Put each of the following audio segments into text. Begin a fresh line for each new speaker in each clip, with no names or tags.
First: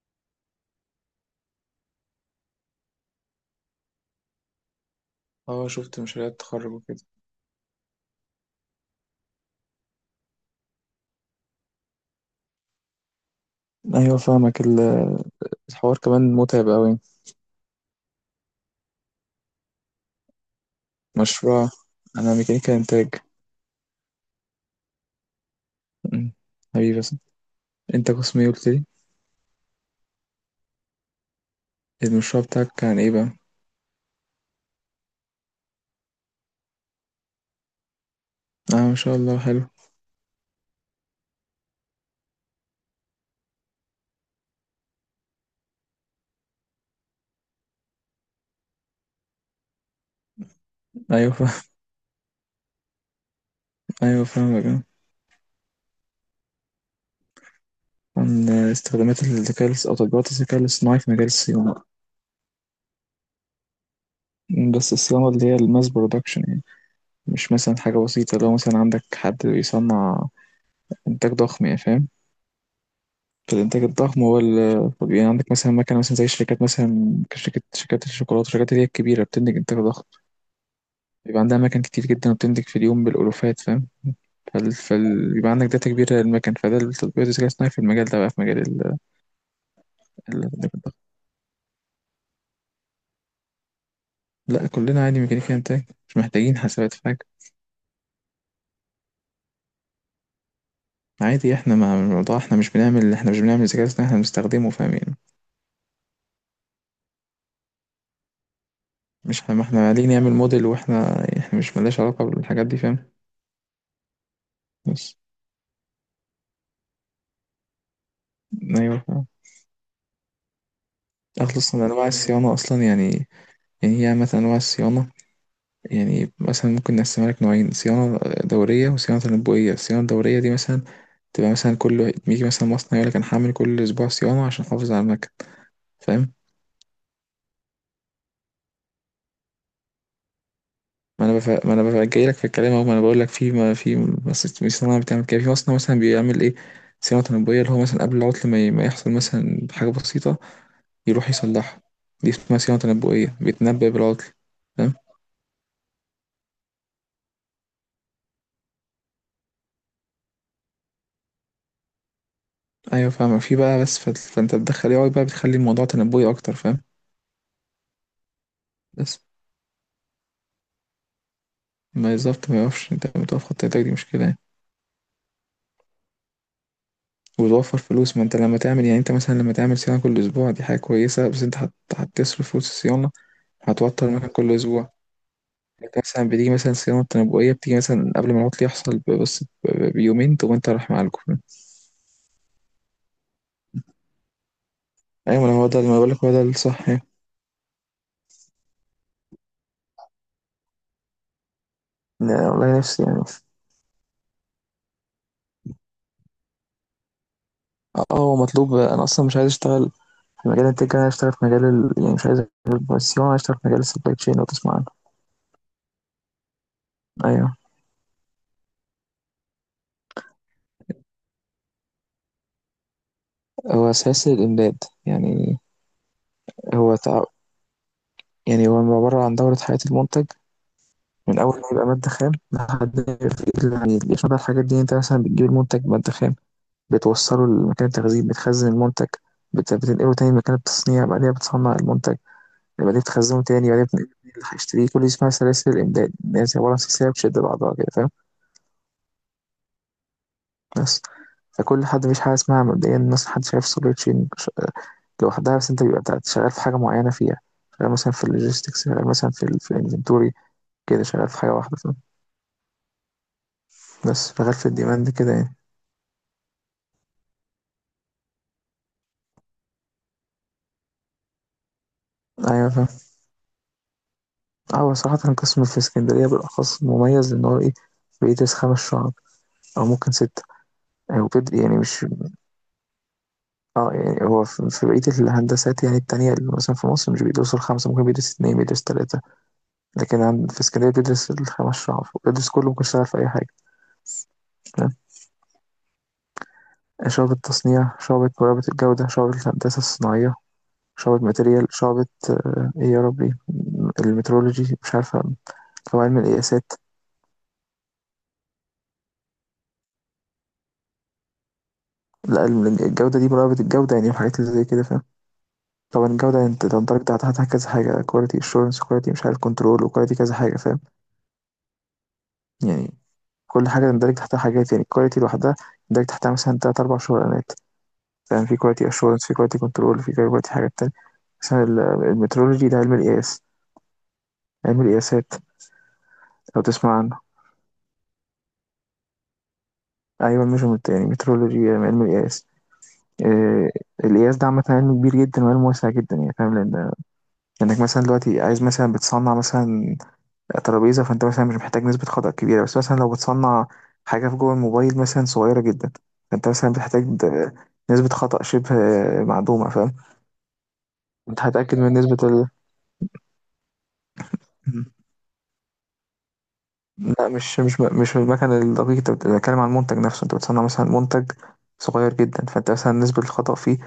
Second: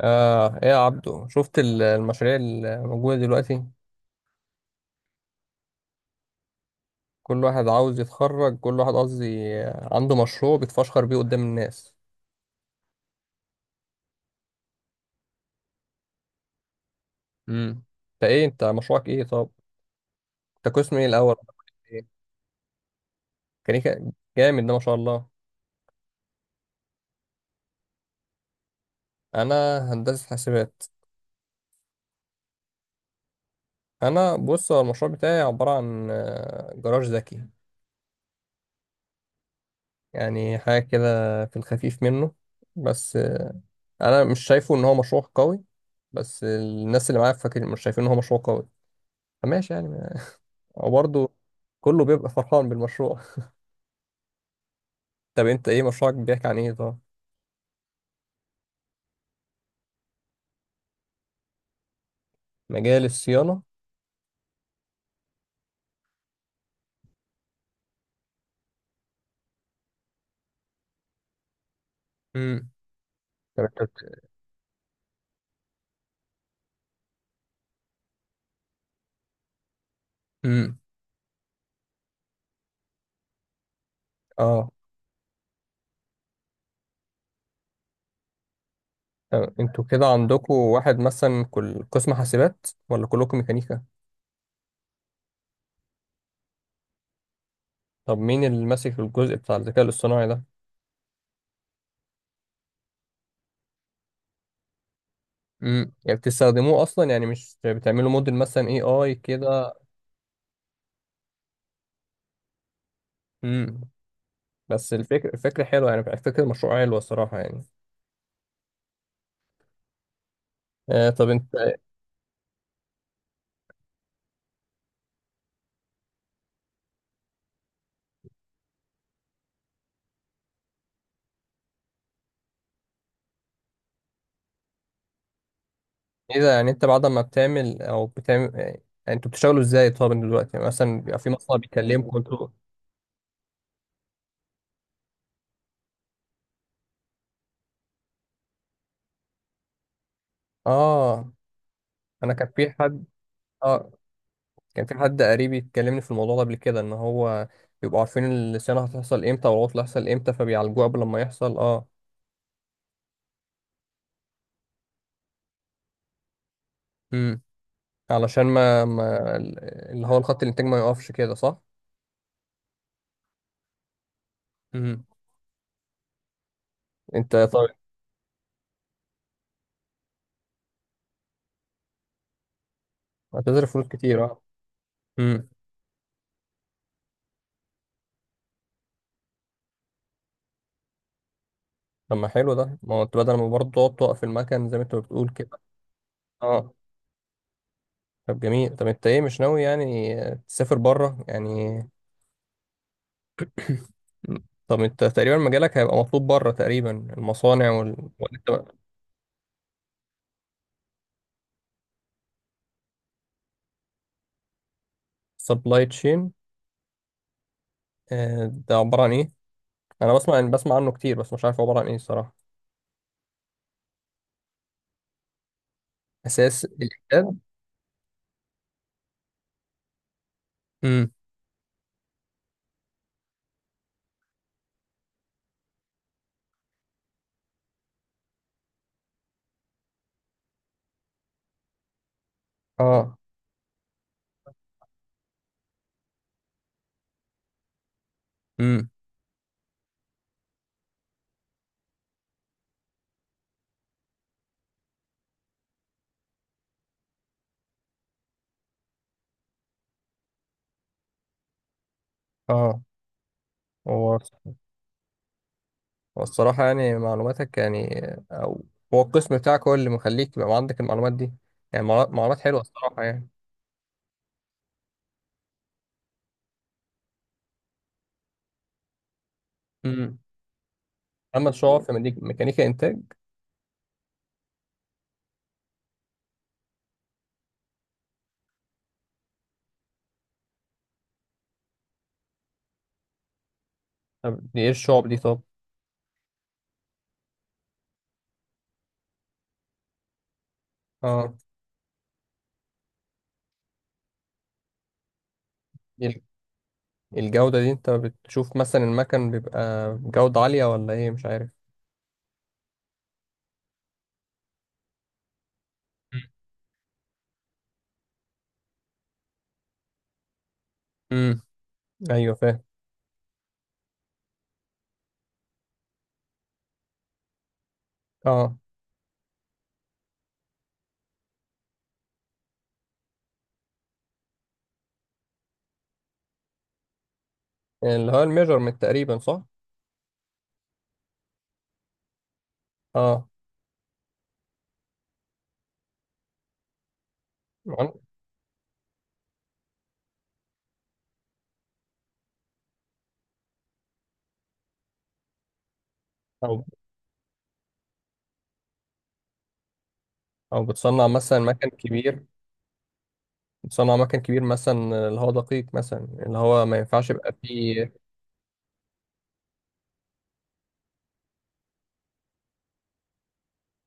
ايه يا عبدو، شفت المشاريع الموجودة دلوقتي؟
اه، شفت مشاريع التخرج وكده.
كل واحد عاوز يتخرج، كل واحد قصدي عنده مشروع بيتفشخر بيه قدام الناس.
ايوه فاهمك. الحوار كمان متعب قوي.
امم انت مشروعك ايه طب؟ انت قسم ايه الاول؟
مشروع.
إيه؟
انا ميكانيكا انتاج.
ميكانيكا؟ جامد ده، ما شاء الله.
أمم، حبيبي بس. انت قسم ايه قلت لي؟
انا هندسة حاسبات.
المشروع بتاعك كان ايه بقى؟
انا بص، هو المشروع بتاعي عبارة عن جراج ذكي.
اه، ما شاء الله حلو.
يعني حاجة كده في الخفيف منه. بس انا مش شايفه ان هو مشروع قوي. بس الناس اللي معايا فاكر مش شايفين ان هو مشروع قوي، فماشي يعني. وبرضه
ايوه فاهم.
كله بيبقى فرحان بالمشروع.
ايوه فاهمك آه.
طب، انت ايه مشروعك بيحكي عن ايه طب؟
عن استخدامات الذكاء الاص- او تطبيقات الذكاء الاصطناعي في مجال الصيانه.
مجال الصيانة.
بس الصيانه اللي هي الماس برودكشن يعني، مش مثلا حاجه بسيطه. لو مثلا عندك حد بيصنع انتاج ضخم يعني، فاهم؟
امم
في
طب انت
الانتاج الضخم
بت-
طب يعني عندك مثلا مكنه، مثلا زي شركات مثلا كشركه، شركات الشوكولاته، الشركات اللي هي الكبيره بتنتج انتاج ضخم.
امم
بيبقى عندها مكن كتير جدا، وبتنتج في اليوم بالالوفات، فاهم؟
اه
بيبقى عندك داتا كبيره للمكن، فده التطبيقات الذكاء الاصطناعي في المجال ده بقى، في مجال
طب، انتوا كده عندكم
الانتاج الضخم.
واحد مثلا، كل قسم حاسبات ولا كلكم ميكانيكا؟
لا، كلنا عادي ميكانيكا انتاج، مش محتاجين حسابات في حاجه.
طب مين اللي ماسك الجزء بتاع الذكاء الاصطناعي ده؟
عادي، احنا مع الموضوع، احنا مش بنعمل ذكاء اصطناعي، احنا بنستخدمه فاهم يعني.
يعني بتستخدموه اصلا، يعني مش بتعملوا موديل مثلا AI
مش احنا، ما
كده؟
احنا عليه نعمل موديل، واحنا مش مالناش علاقه بالحاجات دي، فاهم؟
امم بس
بس
الفكرة حلوة، يعني فكرة المشروع حلوة الصراحة يعني.
ايوه فاهم.
طب
اخلص
انت
من انواع الصيانه اصلا يعني. هي مثلا أنواع الصيانة، يعني مثلا ممكن نقسمها لك نوعين صيانة، دورية وصيانة تنبؤية. الصيانة الدورية دي مثلا تبقى مثلا كل، بيجي مثلا مصنع يقول لك أنا هعمل كل أسبوع صيانة عشان أحافظ على المكن، فاهم؟
ايه؟ ده يعني انت بعد ما بتعمل يعني، انتوا بتشتغلوا ازاي طب دلوقتي؟ يعني مثلا بيبقى
ما
في
أنا بف...
مصنع
ما أنا بف...
بيكلمكم،
جاي لك في
انتوا.
الكلام أهو، ما أنا بقول لك، في ما في بس في صناعة بتعمل كده، في مصنع مثلا بيعمل إيه؟ صيانة تنبؤية، اللي هو مثلا قبل العطل ما يحصل مثلا حاجة بسيطة يروح
اه
يصلحها. دي
انا كان
اسمها
في
صيانة
حد
تنبؤية، بيتنبأ
اه
بالعطل،
كان في
فاهم؟
حد قريبي يتكلمني في الموضوع ده قبل كده، ان هو بيبقوا عارفين الصيانه هتحصل امتى والعطل هيحصل امتى، فبيعالجوه قبل ما يحصل. اه.
أيوه فاهم، في بقى، بس فأنت بتدخل AI بقى، بتخلي الموضوع تنبؤي أكتر، فاهم؟
امم علشان ما,
بس
ما اللي هو الخط الانتاج ما يقفش كده، صح؟
ما بالظبط، ما يقفش. انت لما تقف خط، ايدك دي مشكلة يعني،
امم. انت طيب.
وتوفر فلوس. ما انت لما تعمل يعني، انت مثلا لما تعمل صيانة كل اسبوع دي حاجة كويسة، بس انت هتصرف فلوس الصيانة،
هتصرف فلوس
هتوتر
كتير.
المكان
اه.
كل اسبوع.
امم.
انت مثلا بتيجي مثلا صيانة تنبؤية، بتيجي مثلا قبل ما العطل يحصل بس بيومين، تقوم انت رايح معالجه.
طب ما حلو ده، ما هو انت بدل ما برضه تقعد توقف المكن زي ما انت بتقول
ايوه، ما
كده.
هو ده ما بقولك، هو ده
اه.
الصح يعني.
طب جميل، طب انت ايه مش ناوي يعني تسافر بره يعني؟
لا، والله نفسي يعني.
طب انت تقريبا مجالك هيبقى مطلوب بره تقريبا، المصانع وال...
اه، هو مطلوب. انا اصلا مش عايز اشتغل في مجال التك، انا عايز اشتغل في مجال ال... يعني مش عايز اشتغل في الصيانة، عايز اشتغل في مجال السبلاي تشين، لو تسمع عنه.
سبلاي تشين؟
ايوه.
ده عبارة عن ايه؟ انا بسمع عنه كتير بس مش عارف هو عبارة عن ايه الصراحة.
هو اساس الامداد يعني.
اساس
هو تع-
الاحداد؟
يعني هو عبارة عن دورة حياة المنتج،
امم.
من أول ما يبقى مادة خام لحد ما يبقى في إيد العميل. يشمل بقى الحاجات دي، أنت مثلا بتجيب المنتج مادة خام، بتوصله لمكان التخزين، بتخزن المنتج، بتنقله تاني مكان التصنيع، بعدين بتصنع المنتج، بعدين
اه.
بتخزنه تاني، بعدين بتنقله تاني اللي هيشتريه. كل دي اسمها سلاسل الإمداد، اللي هي زي عبارة عن سلسلة بتشد بعضها كده، فاهم؟
امم.
بس فكل حد، مفيش حاجة اسمها مبدئيا مثلا حد شايف سوبر تشين لوحدها، بس أنت بيبقى شغال في حاجة معينة فيها. شغال مثلا في اللوجيستكس، شغال مثلا في في الانفنتوري، كده شغال في حاجة واحدة،
اه. هو
بس شغال في الديماند كده يعني.
هو الصراحة يعني معلوماتك يعني، او هو القسم بتاعك هو اللي مخليك يبقى عندك المعلومات دي؟ يعني معلومات حلوة
ايوه فاهم.
الصراحة يعني.
اه، هو صراحة قسم في اسكندرية بالاخص مميز، لان هو ايه، بيدرس 5 شعب، او ممكن
امم.
6، او
اما
بيد يعني،
الشعب في
مش،
ميكانيكا انتاج.
اه يعني هو في في بقية الهندسات يعني التانية اللي مثلا في مصر مش بيدرسوا 5، ممكن بيدرس 2، بيدرس 3، لكن عند في اسكندرية بيدرس الـ5 شعب، بيدرس كله، ممكن يشتغل في أي حاجة.
طب دي ايه
تمام،
الشعب دي طب؟
شعبة تصنيع، شعبة مراقبة الجودة، شعبة الهندسة الصناعية، شعبة
اه.
ماتريال، شعبة، ايه يا ربي، المترولوجي، مش عارفة، أو علم
ال-
القياسات.
الجودة دي انت بتشوف مثلا المكن بيبقى جودة عالية ولا ايه، مش عارف.
لا، الجودة دي مراقبة الجودة، يعني الحاجات اللي زي كده فاهم. طبعا الجودة يعني، انت تندرج تحتها كذا حاجة، كواليتي اشورنس، كواليتي مش عارف كنترول، وكواليتي كذا حاجة، فاهم؟
امم، ايوه فاهم.
يعني كل حاجة تندرج تحتها حاجات. يعني الكواليتي لوحدها تندرج تحتها مثلا 3 أو 4 شغلانات، فاهم؟
اه،
في كواليتي اشورنس، في كواليتي كنترول، في كواليتي حاجات تانية. مثلا المترولوجي ده علم القياس، علم القياسات، لو تسمع عنه.
اللي هو الميجرمنت تقريبا، صح؟
أيوة ميجرمنت، يعني مترولوجي، علم القياس.
اه.
آه، القياس ده عامة علم كبير جدا وعلم واسع جدا يعني، فاهم؟ لأن إنك
عن-
مثلا دلوقتي عايز، مثلا بتصنع مثلا ترابيزه، فانت مثلا مش محتاج نسبه خطأ كبيره، بس مثلا لو بتصنع حاجه في جوه الموبايل مثلا صغيره جدا، فانت
او
مثلا بتحتاج نسبه خطأ شبه معدومه، فاهم؟
او بتصنع مثلا
انت
مكن
هتأكد من
كبير،
نسبه ال...
بتصنع مكن كبير
م.
مثلا اللي هو دقيق، مثلا اللي هو ما ينفعش
لا،
يبقى
مش مش
فيه،
مش المكن الدقيق، انت بتتكلم عن المنتج نفسه. انت بتصنع مثلا منتج صغير جدا، فانت مثلا نسبه الخطأ فيه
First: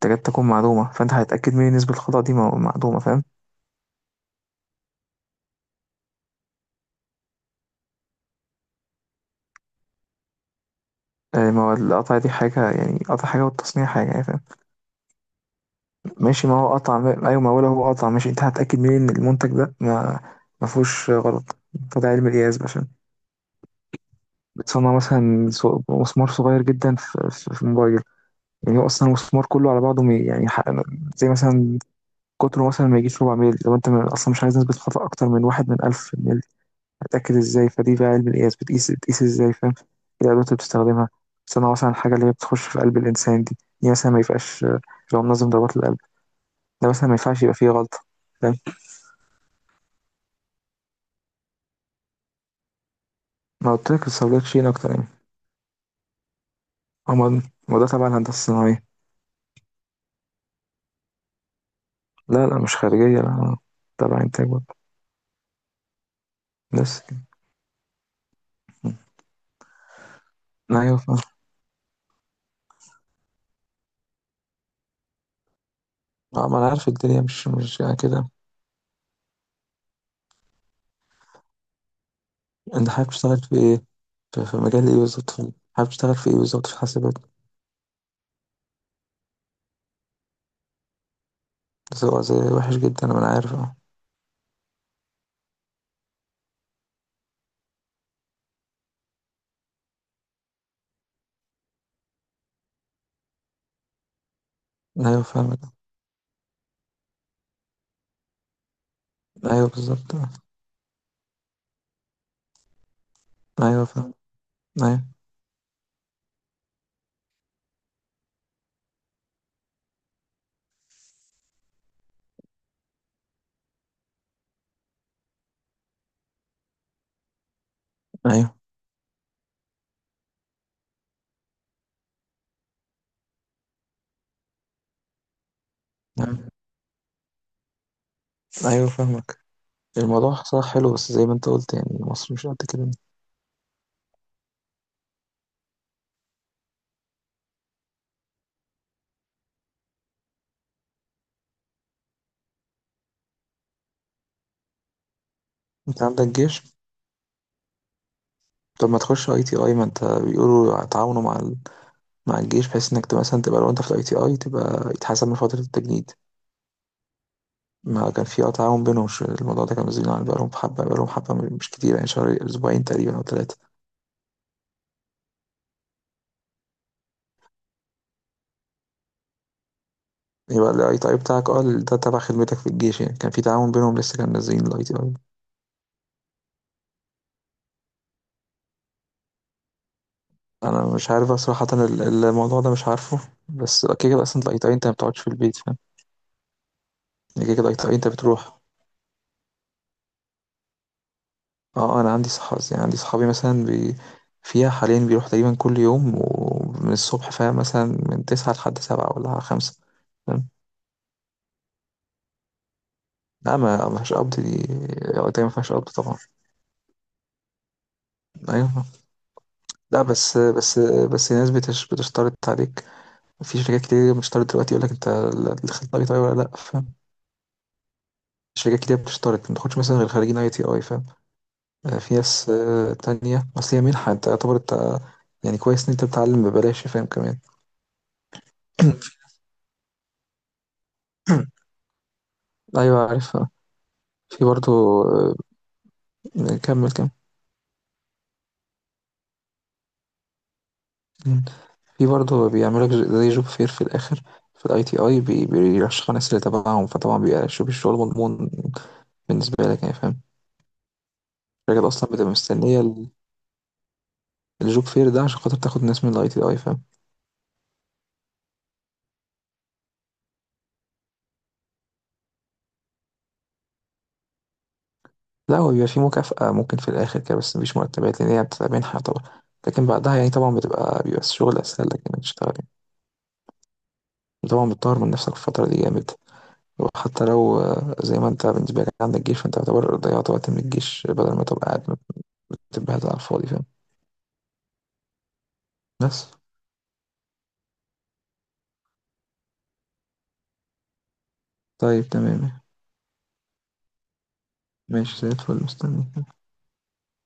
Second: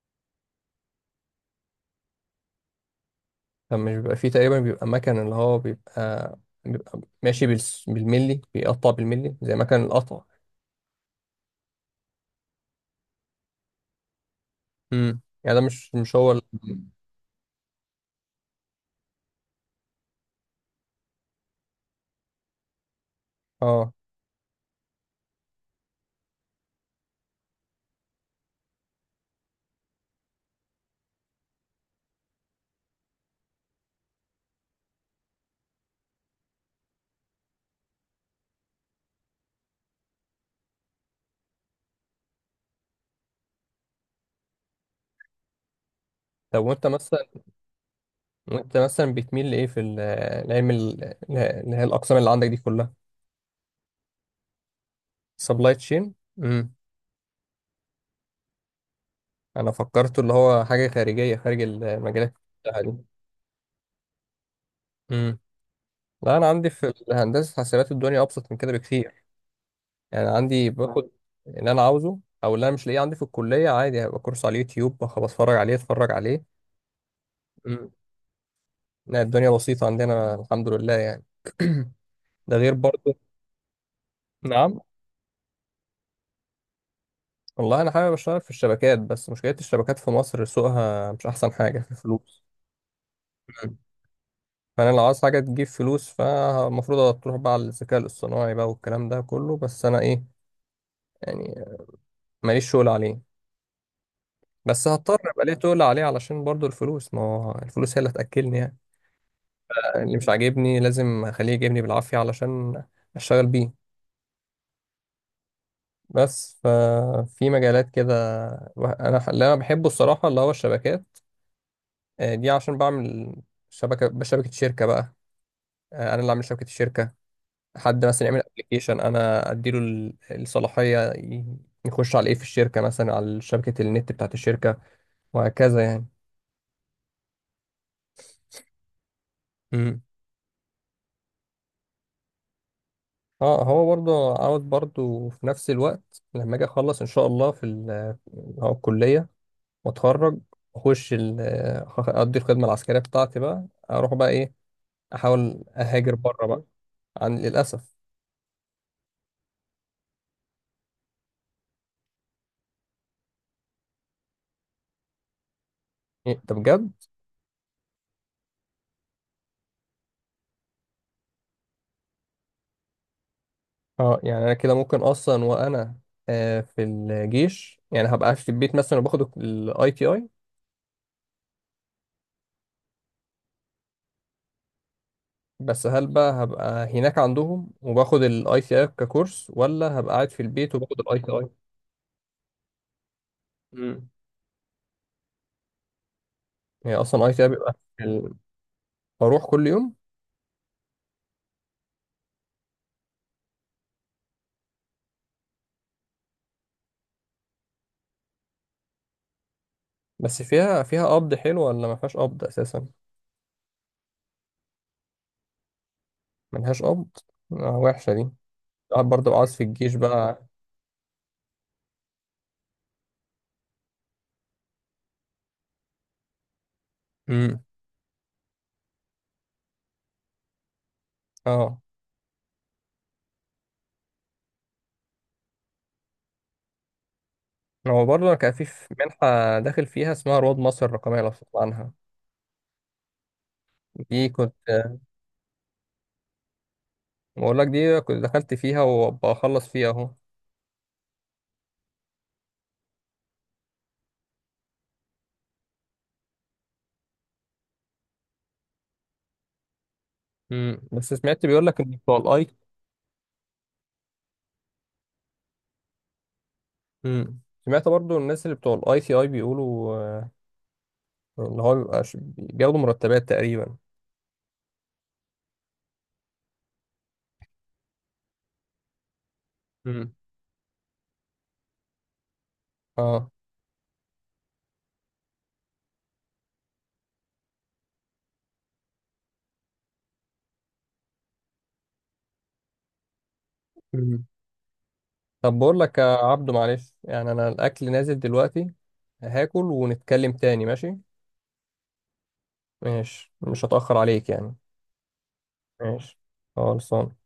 تكاد تكون معدومه، فانت هتأكد من نسبه الخطأ دي معدومه، فاهم؟
مش بيبقى فيه تقريبا، بيبقى مكن اللي هو بيبقى، بيبقى ماشي بالملي، بيقطع بالملي زي مكن القطع.
آه، ما هو القطع دي حاجه يعني، قطع حاجه، والتصنيع حاجه يعني، فاهم؟
يعني ده مش هو
ماشي، ما هو قطع ايوه، ما هو لو هو قطع ماشي، انت هتأكد منين ان المنتج ده ما، ما فيهوش غلط؟ ده علم القياس بقى، عشان
اه.
بتصنع مثلا مسمار صغير جدا في موبايل. يعني هو اصلا المسمار كله على بعضه يعني زي مثلا قطره، مثلا ما يجيش ربع ميل، لو انت اصلا مش عايز نسبة خطأ اكتر من واحد من ألف ميل، هتأكد ازاي؟ فدي بقى علم القياس، بتقيس ازاي، فاهم؟ ايه الأدوات اللي بتستخدمها. بتصنع مثلا الحاجة اللي هي بتخش في قلب الإنسان، دي مثلا ما يبقاش، لو منظم ضربات القلب،
طب وانت
ده مثلا ما
مثلا،
ينفعش يبقى فيه غلطة، فاهم؟
وانت مثلا بتميل لايه في العلم اللي هي الاقسام اللي عندك دي كلها؟
ما قلت لك الصيدلية تشيل أكتر يعني.
سبلاي تشين. امم.
أما، ما ده تبع الهندسة الصناعية.
انا فكرته اللي هو حاجه خارجيه، خارج المجالات
لا لا، مش
بتاعها دي.
خارجية لا. تبع إنتاج برضه.
امم. لا، انا عندي في
بس كده.
الهندسه حاسبات الدنيا ابسط من كده
م.
بكتير. يعني عندي
أيوة
باخد
فاهم.
اللي انا عاوزه، او اللي انا مش لاقيه عندي في الكليه عادي هيبقى كورس على اليوتيوب بتفرج عليه اتفرج عليه.
ما أنا عارف الدنيا مش
امم.
يعني كده.
لا، الدنيا بسيطه عندنا، الحمد لله يعني. ده غير
أنت حابب
برضه.
تشتغل في إيه؟ في
نعم.
مجال إيه بالظبط؟ حابب تشتغل في إيه بالظبط، في حاسبات؟
والله انا حابب اشتغل في الشبكات، بس مشكله الشبكات في مصر سوقها مش احسن حاجه في
بس هو زي
الفلوس.
وحش جدا، ما أنا عارف
مم.
أه.
فانا لو عاوز حاجه تجيب فلوس فالمفروض تروح بقى على الذكاء الاصطناعي بقى والكلام ده كله، بس انا ايه يعني، ماليش شغل عليه. بس هضطر
أيوة
ابقى ليه
فاهمك.
تقول عليه علشان برضو الفلوس، ما هو الفلوس هي اللي هتاكلني يعني.
أيوة بالظبط.
اللي مش عاجبني لازم اخليه يجيبني بالعافيه علشان اشتغل بيه.
أيوة فاهم. أيوة.
بس ففي مجالات كده، انا اللي انا بحبه الصراحه اللي هو الشبكات. دي عشان بعمل بشبكه شركه بقى. انا اللي اعمل شبكه الشركه، حد مثلا يعمل
أيوة.
ابلكيشن انا اديله الصلاحيه يخش على ايه في الشركه، مثلا على شبكه النت بتاعت الشركه، وهكذا يعني.
أيوة. أيوة فاهمك.
امم.
الموضوع صح حلو، بس زي ما أنت قلت يعني مصر مش قد كده.
اه هو برضه عاوز برضه في نفس الوقت لما اجي اخلص ان شاء الله في هو الكليه، واتخرج، اخش اقضي الخدمه العسكريه بتاعتي بقى، اروح بقى ايه، احاول
أنت
اهاجر
عندك
بره
جيش.
بقى. للاسف.
طب ما تخش أي تي أي، ما أنت بيقولوا تعاونوا مع، مع الجيش، بحيث انك تبقى مثلا، تبقى لو انت في الاي تي اي تبقى يتحسب من فترة التجنيد.
إيه، طب بجد؟
ما كان في تعاون بينهم. مش الموضوع ده كان مسجون على، بقالهم حبة، بقالهم حبة مش كتير يعني، شهر، اسبوعين تقريبا، او 3.
اه يعني انا كده ممكن اصلا، وانا في الجيش يعني هبقى في البيت مثلا وباخد الـ ITI؟
يبقى الاي تي اي بتاعك ده تبع خدمتك في الجيش يعني، كان في تعاون بينهم، لسه كان نازلين الاي تي اي.
بس هل بقى هبقى هناك عندهم وباخد الـ ITI ككورس، ولا هبقى قاعد في البيت
انا
وباخد
مش
الاي تي
عارف
اي
صراحة الموضوع ده مش عارفه، بس كده
مم.
كده اصلا الاي تي اي انت ما بتقعدش في البيت، فاهم؟
هي اصلا اي تي
يعني
اي
كده كده
بيبقى
الاي تي اي
في
انت بتروح.
بروح كل يوم.
اه انا عندي صح يعني، عندي صحابي مثلا، فيها حاليا بيروح تقريبا كل يوم، ومن الصبح، فاهم؟ مثلا من 9 لحد 7 ولا 5،
بس
فاهم؟
فيها قبض حلو ولا ما فيهاش قبض اساسا؟
لا، ما ما فيهاش قبض دي، وقتها ما فيهاش قبض طبعا.
ملهاش قبض؟ آه، وحشه دي.
ايوه.
قاعد برضه بقى عايز في الجيش
لا بس،
بقى.
بس الناس بتشترط عليك. في شركات كتير بتشترط دلوقتي، يقول لك انت الخريج اي تي اي ولا لا، فاهم؟
امم.
شركات كتير بتشترط ما تاخدش مثلا غير خريجين اي تي اي، فاهم؟
اه
في ناس تانية، اصل هي منحة، انت يعتبر انت، يعني كويس ان انت بتتعلم ببلاش، فاهم كمان؟
هو برضه انا كان في منحه داخل فيها اسمها رواد مصر الرقميه، لو تسمع عنها.
ايوه عارف.
دي
في برضه.
كنت...
آه، كمّل، كمّل.
بقول لك، دي كنت دخلت فيها وبخلص فيها اهو.
إمم. في برضه بيعملوا لك ج زي job fair في الآخر، في الITI، بيرشّحوا الناس اللي تبعهم، فطبعًا بيبقى الشغل مضمون بالنسبة لك يعني، فاهم؟
امم. بس سمعت بيقول لك
الشركات
ان
أصلًا
بتوع
بتبقى
الـ I...
مستنية الjob fair ده عشان خاطر تاخُد ناس من الITI، فاهم؟
امم. سمعت برضو الناس اللي بتوع الـ ICI بيقولوا، ان هو بيبقى بياخدوا مرتبات تقريبا.
لأ، هو بيبقى في مكافأة ممكن في الآخر كده، بس ما فيش مرتبات، لإن هي بتبقى منحة طبعًا. لكن
امم.
بعدها يعني طبعًا، بيبقى الشغل أسهل لك إنّك تشتغل يعني.
اه.
وطبعًا بتطوّر من نَفْسك في الفترة دي جامد، وحتى لو زي ما أنت، بالنسبة لك عندك جيش، فأنت يعتبر ضيّعت وقت من الجيش بدل ما تبقى قاعد، تبقى على الفاضي، فاهم؟
امم. طب بقول لك يا
بس.
عبدو، معلش يعني، انا الاكل نازل دلوقتي، هاكل ونتكلم تاني، ماشي؟
طيب تمام.
ماشي، مش هتأخر عليك يعني.
ماشي زي الفل، مستني.
ماشي. خلصان.